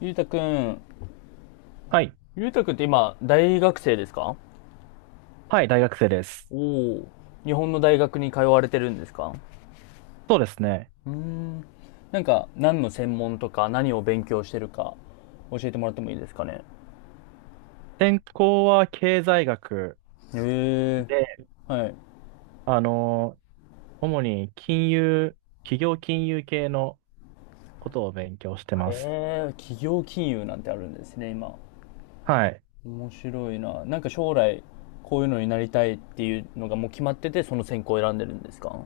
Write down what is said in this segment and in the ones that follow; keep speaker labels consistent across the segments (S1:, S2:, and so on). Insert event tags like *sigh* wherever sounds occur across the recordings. S1: ゆうたくん。
S2: はい。
S1: ゆうたくんって今、大学生ですか？
S2: はい、大学生です。
S1: お。お、日本の大学に通われてるんですか？
S2: そうですね。
S1: うーん、なんか何の専門とか何を勉強してるか教えてもらってもいいですかね。
S2: 専攻は経済学
S1: へえ、
S2: で、
S1: はい。
S2: あの、主に金融、企業金融系のことを勉強してます。
S1: へえ、企業金融なんてあるんですね、今。
S2: はい。
S1: 面白いな。なんか将来こういうのになりたいっていうのがもう決まってて、その専攻を選んでるんですか？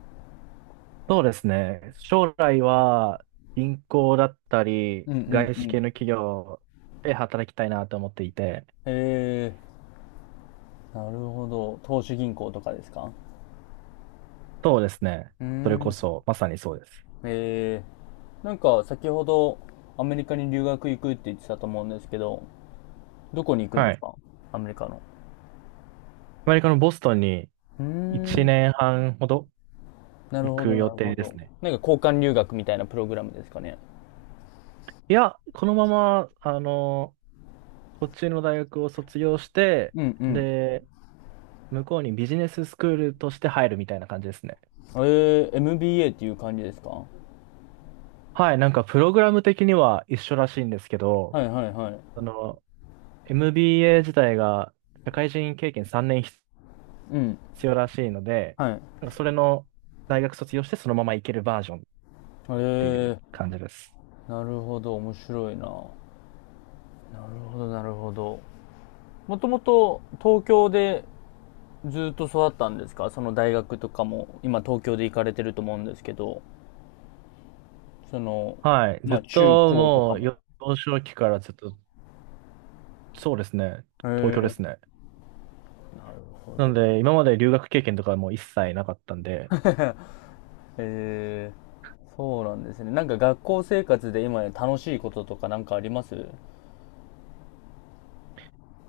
S2: そうですね。将来は銀行だったり、
S1: うんうん
S2: 外資
S1: う
S2: 系
S1: ん。
S2: の企業で働きたいなと思っていて、
S1: へえ、なるほど。投資銀行とかですか？
S2: そうですね。
S1: うー
S2: それこ
S1: ん。
S2: そ、まさにそうです。
S1: えなんか先ほどアメリカに留学行くって言ってたと思うんですけど、どこに行くんで
S2: は
S1: す
S2: い。
S1: か？アメリカの。
S2: アメリカのボストンに
S1: うー
S2: 1
S1: ん、
S2: 年半ほど
S1: なる
S2: 行
S1: ほど、
S2: く
S1: な
S2: 予
S1: るほ
S2: 定で
S1: ど。
S2: すね。
S1: なんか交換留学みたいなプログラムですかね。
S2: いや、このまま、こっちの大学を卒業して、
S1: うんうん。
S2: で、向こうにビジネススクールとして入るみたいな感じですね。
S1: MBA っていう感じですか？は
S2: はい、なんかプログラム的には一緒らしいんですけ
S1: い
S2: ど、
S1: はいはい。
S2: その MBA 自体が社会人経験3年必
S1: うん。
S2: 要らしいので、
S1: はい。
S2: なんかそれの大学卒業してそのまま行けるバージョンっ
S1: え
S2: ていう
S1: ー、
S2: 感じです。
S1: なるほど、面白いな。なるほど、なるほど。もともと東京でずっと育ったんですか？その大学とかも今東京で行かれてると思うんですけど。その、
S2: はい、ず
S1: ま
S2: っ
S1: あ、中
S2: と
S1: 高とか
S2: もう
S1: も。
S2: 幼少期からずっと、そうですね、
S1: へ
S2: 東京です
S1: え。
S2: ね。
S1: なるほ
S2: なの
S1: ど。
S2: で今まで留学経験とかも一切なかったんで、
S1: *laughs* へえ。そうなんですね。なんか学校生活で今楽しいこととかなんかあります？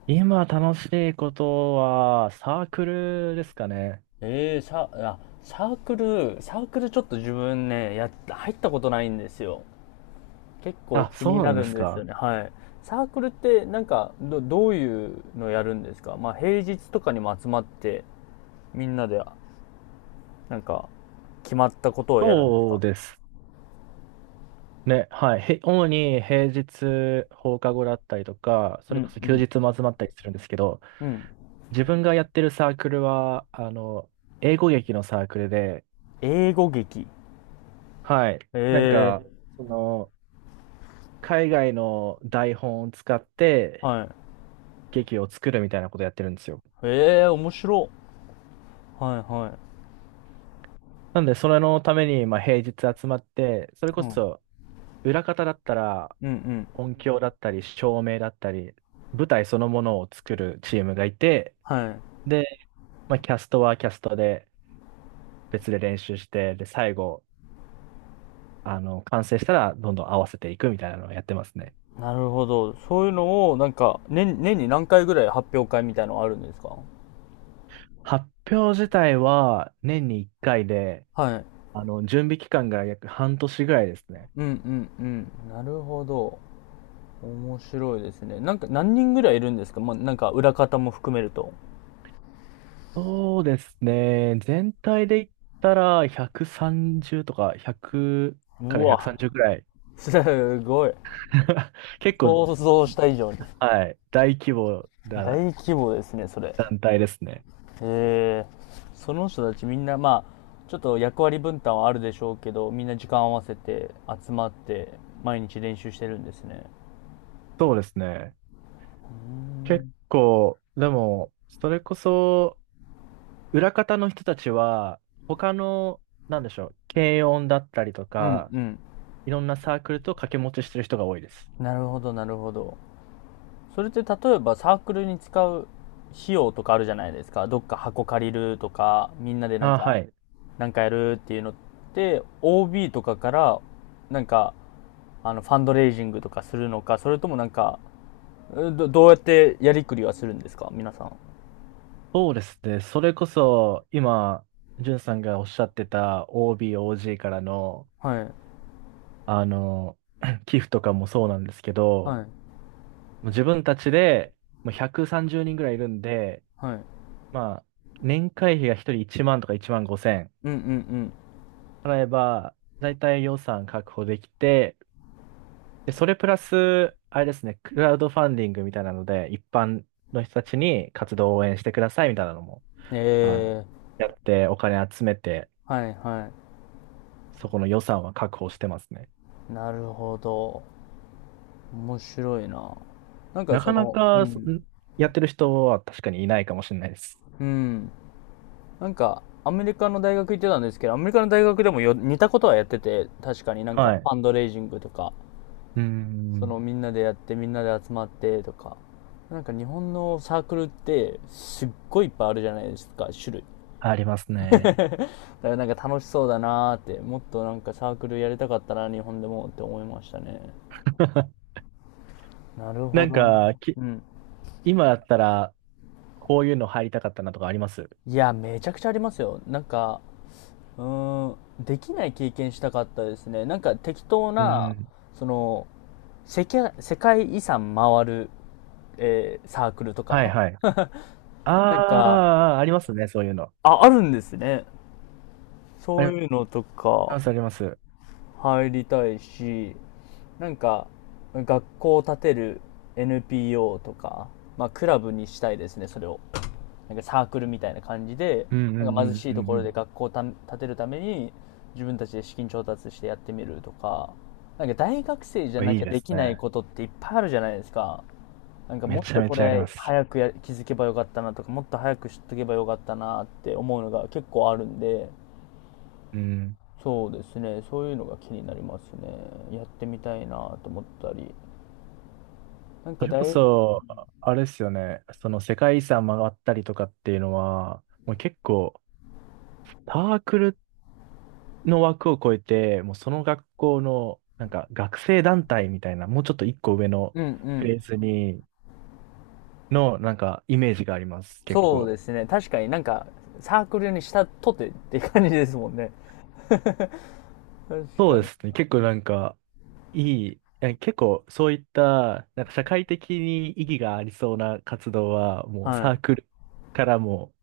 S2: 今楽しいことは、サークルですかね。
S1: ええ、サークル、ちょっと自分ね、や、入ったことないんですよ。結構
S2: あ、
S1: 気
S2: そう
S1: に
S2: な
S1: な
S2: んで
S1: るん
S2: す
S1: ですよ
S2: か。
S1: ね。はい。サークルってなんかどういうのやるんですか？まあ平日とかにも集まってみんなでなんか決まったことをやるんです
S2: そう
S1: か？
S2: ですね。はい。主に平日放課後だったりとか、そ
S1: う
S2: れこ
S1: ん
S2: そ
S1: う
S2: 休
S1: ん。
S2: 日も集まったりするんですけど、
S1: うん。
S2: 自分がやってるサークルは、英語劇のサークルで、
S1: 英語劇。
S2: はい。なん
S1: え
S2: か、
S1: え
S2: その、海外の台本を使っ
S1: ー、
S2: て
S1: はい。
S2: 劇を作るみたいなことやってるんですよ。
S1: ええー、面白。はいは
S2: なんで、それのために、まあ、平日集まって、
S1: い。
S2: それこ
S1: うん。うん
S2: そ、裏方だったら、
S1: うん。
S2: 音響だったり、照明だったり、舞台そのものを作るチームがいて、
S1: はい。
S2: で、まあ、キャストはキャストで別で練習して、で、最後、完成したらどんどん合わせていくみたいなのをやってますね。
S1: なるほど。そういうのを、なんか、年に何回ぐらい発表会みたいのあるんですか？
S2: 発表自体は年に1回で、
S1: はい。
S2: 準備期間が約半年ぐらいですね。
S1: うんうんうん。なるほど。面白いですね。なんか、何人ぐらいいるんですか？まあ、なんか、裏方も含めると。
S2: そうですね。全体で言ったら130とか100か
S1: う
S2: ら
S1: わ。
S2: 130ぐらい。
S1: すごい。
S2: *laughs* 結構、
S1: 想像した以上に。
S2: はい。大規模
S1: 大
S2: だ
S1: 規模ですね、それ。
S2: 団体ですね。
S1: その人たちみんなまあちょっと役割分担はあるでしょうけどみんな時間合わせて集まって毎日練習してるんですね？
S2: そうですね。結構、でも、それこそ、裏方の人たちは、他の、なんでしょう、軽音だったりと
S1: うん
S2: か、
S1: うん。
S2: いろんなサークルと掛け持ちしてる人が多いです。
S1: なるほど、なるほど。それって例えばサークルに使う費用とかあるじゃないですか。どっか箱借りるとかみんなでなん
S2: ああ、
S1: か
S2: はい。
S1: なんかやるっていうのって OB とかからなんかファンドレイジングとかするのか、それともなんかどうやってやりくりはするんですか皆さん？
S2: そうですね。それこそ、今、じゅんさんがおっしゃってた OB、OG からの、
S1: はい
S2: あの、*clears throat* 寄付とかもそうなんですけ
S1: は
S2: ど、
S1: い
S2: もう自分たちで、もう130人ぐらいいるんで、
S1: はい。
S2: まあ、年会費が1人1万とか1万5千、
S1: うんうん
S2: 払えば、だいたい予算確保できて、で、それプラス、あれですね、クラウドファンディングみたいなので、一般の人たちに活動を応援してくださいみたいなのも、
S1: うん。
S2: あの、
S1: ええ、
S2: やってお金集めて、
S1: はいは
S2: そこの予算は確保してますね。
S1: い。なるほど。面白いな。なんか
S2: な
S1: そ
S2: かな
S1: の、う
S2: か、
S1: ん、
S2: やってる人は確かにいないかもしれないです。
S1: うん。なんか、アメリカの大学行ってたんですけど、アメリカの大学でもよ、似たことはやってて、確かになん
S2: は
S1: か、
S2: い。
S1: フ
S2: う
S1: ァンドレイジングとか、
S2: ー
S1: その
S2: ん、
S1: みんなでやって、みんなで集まってとか。なんか日本のサークルって、すっごいいっぱいあるじゃないですか、種類。
S2: あります
S1: *laughs* だ
S2: ね。
S1: からなんか楽しそうだなーって、もっとなんかサークルやりたかったな、日本でもって思いましたね。
S2: *laughs*
S1: なるほ
S2: なん
S1: どな。
S2: か、
S1: うん。
S2: 今だったら、こういうの入りたかったなとかあります？
S1: いや、めちゃくちゃありますよ。なんか、うーん、できない経験したかったですね。なんか適当
S2: う
S1: な、
S2: ん。
S1: その、世界遺産回る、サークルと
S2: はい
S1: か。
S2: はい。あ
S1: なんか、
S2: あ、ありますね、そういうの。
S1: あ、あるんですね。
S2: あ
S1: そう
S2: り
S1: いうのとか
S2: ます、あります。う
S1: 入りたいし、なんか、学校を建てる NPO とか、まあ、クラブにしたいですね、それを。なんかサークルみたいな感じで、
S2: んう
S1: なんか貧
S2: ん
S1: しい
S2: う
S1: と
S2: ん
S1: こ
S2: う
S1: ろで
S2: ん
S1: 学校を建てるために、自分たちで資金調達してやってみるとか、なんか大学生じゃ
S2: うん。
S1: な
S2: い
S1: き
S2: い
S1: ゃ
S2: で
S1: で
S2: す
S1: きない
S2: ね。
S1: ことっていっぱいあるじゃないですか。なんか
S2: め
S1: もっ
S2: ちゃ
S1: と
S2: め
S1: こ
S2: ちゃありま
S1: れ
S2: す。
S1: 早く気づけばよかったなとか、もっと早く知っとけばよかったなって思うのが結構あるんで、
S2: うん。
S1: そうですね、そういうのが気になりますね。やってみたいなと思ったり。なん
S2: そ
S1: か
S2: れこ
S1: うん
S2: そ、あれですよね。その世界遺産回ったりとかっていうのは、もう結構、サークルの枠を超えて、もうその学校の、なんか学生団体みたいな、もうちょっと一個上の
S1: う
S2: フ
S1: ん。
S2: ェーズの、なんかイメージがあります、結
S1: そう
S2: 構。
S1: ですね。確かになんか、サークルにしたとてって感じですもんね。*laughs* 確
S2: そ
S1: か
S2: うで
S1: に。
S2: すね。結構なんか、いや結構そういった、なんか社会的に意義がありそうな活動は、もう
S1: は
S2: サー
S1: い。
S2: クルからも、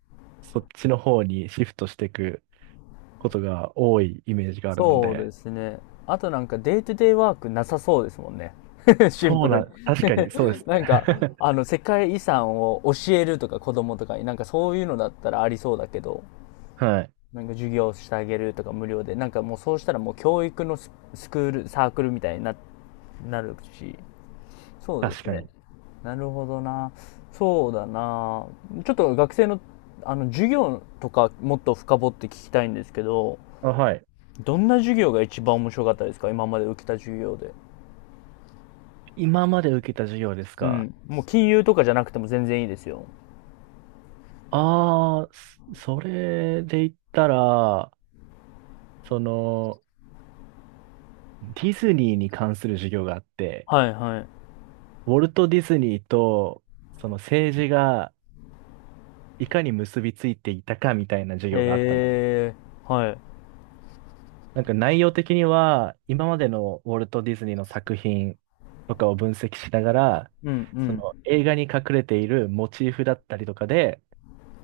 S2: そっちの方にシフトしていくことが多いイメージがあるの
S1: そうで
S2: で、
S1: すね。あとなんかデイトゥデイワークなさそうですもんね。*laughs* シン
S2: そ
S1: プ
S2: う
S1: ルに。
S2: な、確かにそうで
S1: *laughs*
S2: す
S1: なんか、
S2: ね。
S1: 世界遺産を教えるとか子供とかに、なんかそういうのだったらありそうだけど、
S2: *laughs* はい。
S1: なんか授業してあげるとか無料で、なんかもうそうしたらもう教育のスクール、サークルみたいになるし、そうで
S2: 確
S1: す
S2: か
S1: ね。
S2: に。
S1: なるほどな。そうだな。ちょっと学生の、授業とかもっと深掘って聞きたいんですけど、
S2: あ、はい。
S1: どんな授業が一番面白かったですか？今まで受けた授業で。
S2: 今まで受けた授業です
S1: う
S2: か？
S1: ん。もう金融とかじゃなくても全然いいですよ。
S2: ああ、それで言ったら、その、ディズニーに関する授業があって、
S1: はいはい。
S2: ウォルト・ディズニーと、その政治がいかに結びついていたかみたいな授業があったんです。
S1: へえ、はい。
S2: なんか内容的には、今までのウォルト・ディズニーの作品とかを分析しながら、
S1: うんう
S2: そ
S1: ん。
S2: の映画に隠れているモチーフだったりとかで、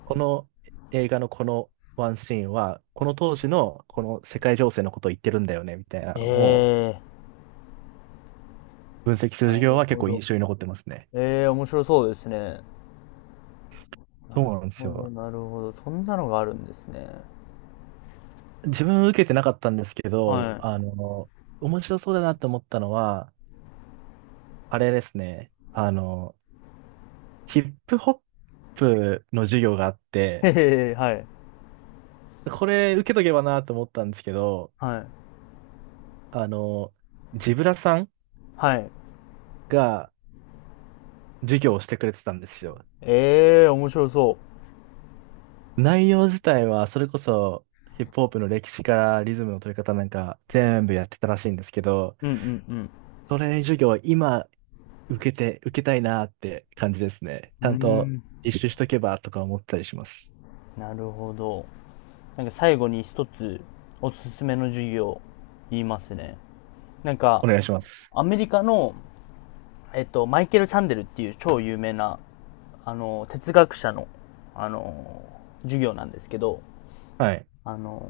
S2: この映画のこのワンシーンは、この当時のこの世界情勢のことを言ってるんだよね、みたいな
S1: え
S2: のを
S1: え、
S2: 分析する
S1: な
S2: 授業
S1: る
S2: は結
S1: ほ
S2: 構
S1: ど。
S2: 印象に残ってますね。
S1: ええ、面白そうですね。
S2: そう
S1: なる
S2: なんです
S1: ほど、
S2: よ。
S1: なるほど。そんなのがあるんですね。
S2: 自分受けてなかったんですけど、
S1: は
S2: 面白そうだなと思ったのは、あれですね。ヒップホップの授業があっ
S1: い。
S2: て、
S1: へえ、はい。
S2: これ受けとけばなと思ったんですけど、
S1: はい。
S2: あの、ジブラさん
S1: はい。
S2: が授業をしてくれてたんですよ。
S1: ええ、面白そ
S2: 内容自体はそれこそヒップホップの歴史からリズムの取り方なんか全部やってたらしいんですけど、
S1: う。うんうんうん。
S2: それ授業今受けたいなって感じですね。
S1: う
S2: ち
S1: ー
S2: ゃんと
S1: ん、
S2: 実習しとけばとか思ったりします。
S1: なるほど。なんか最後に一つおすすめの授業言いますね。なんか
S2: お願いします。
S1: アメリカの、マイケル・サンデルっていう超有名な、哲学者の、あの、授業なんですけど、
S2: はい。
S1: あの、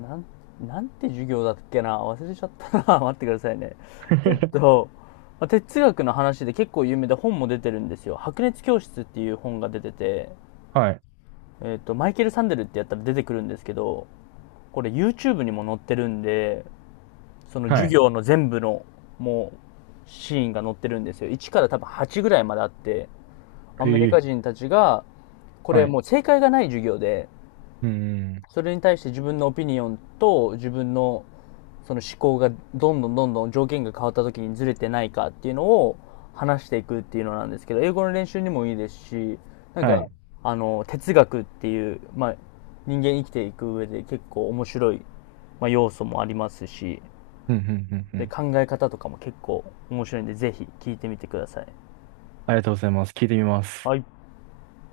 S1: なん、なんて授業だっけな、忘れちゃったな、 *laughs* 待ってくださいね。えっ
S2: *laughs*
S1: と、まあ哲学の話で結構有名で本も出てるんですよ。白熱教室っていう本が出てて、
S2: はい。
S1: マイケル・サンデルってやったら出てくるんですけど、これ YouTube にも載ってるんで、その
S2: は
S1: 授
S2: い。
S1: 業の全部のもうシーンが載ってるんですよ。1から多分8ぐらいまであって、アメリ
S2: ええ
S1: カ人たちが、こ
S2: は
S1: れ
S2: い。
S1: もう正解がない授業で、
S2: うんうん。
S1: それに対して自分のオピニオンと自分のその思考がどんどんどんどん条件が変わった時にずれてないかっていうのを話していくっていうのなんですけど、英語の練習にもいいですし、なん
S2: は
S1: か、
S2: い。
S1: 哲学っていう、まあ、人間生きていく上で結構面白い、まあ、要素もありますし、
S2: うんうんうんう
S1: で、
S2: ん。
S1: 考え方とかも結構面白いんで、ぜひ聞いてみてください。
S2: ありがとうございます。聞いてみます。
S1: はい。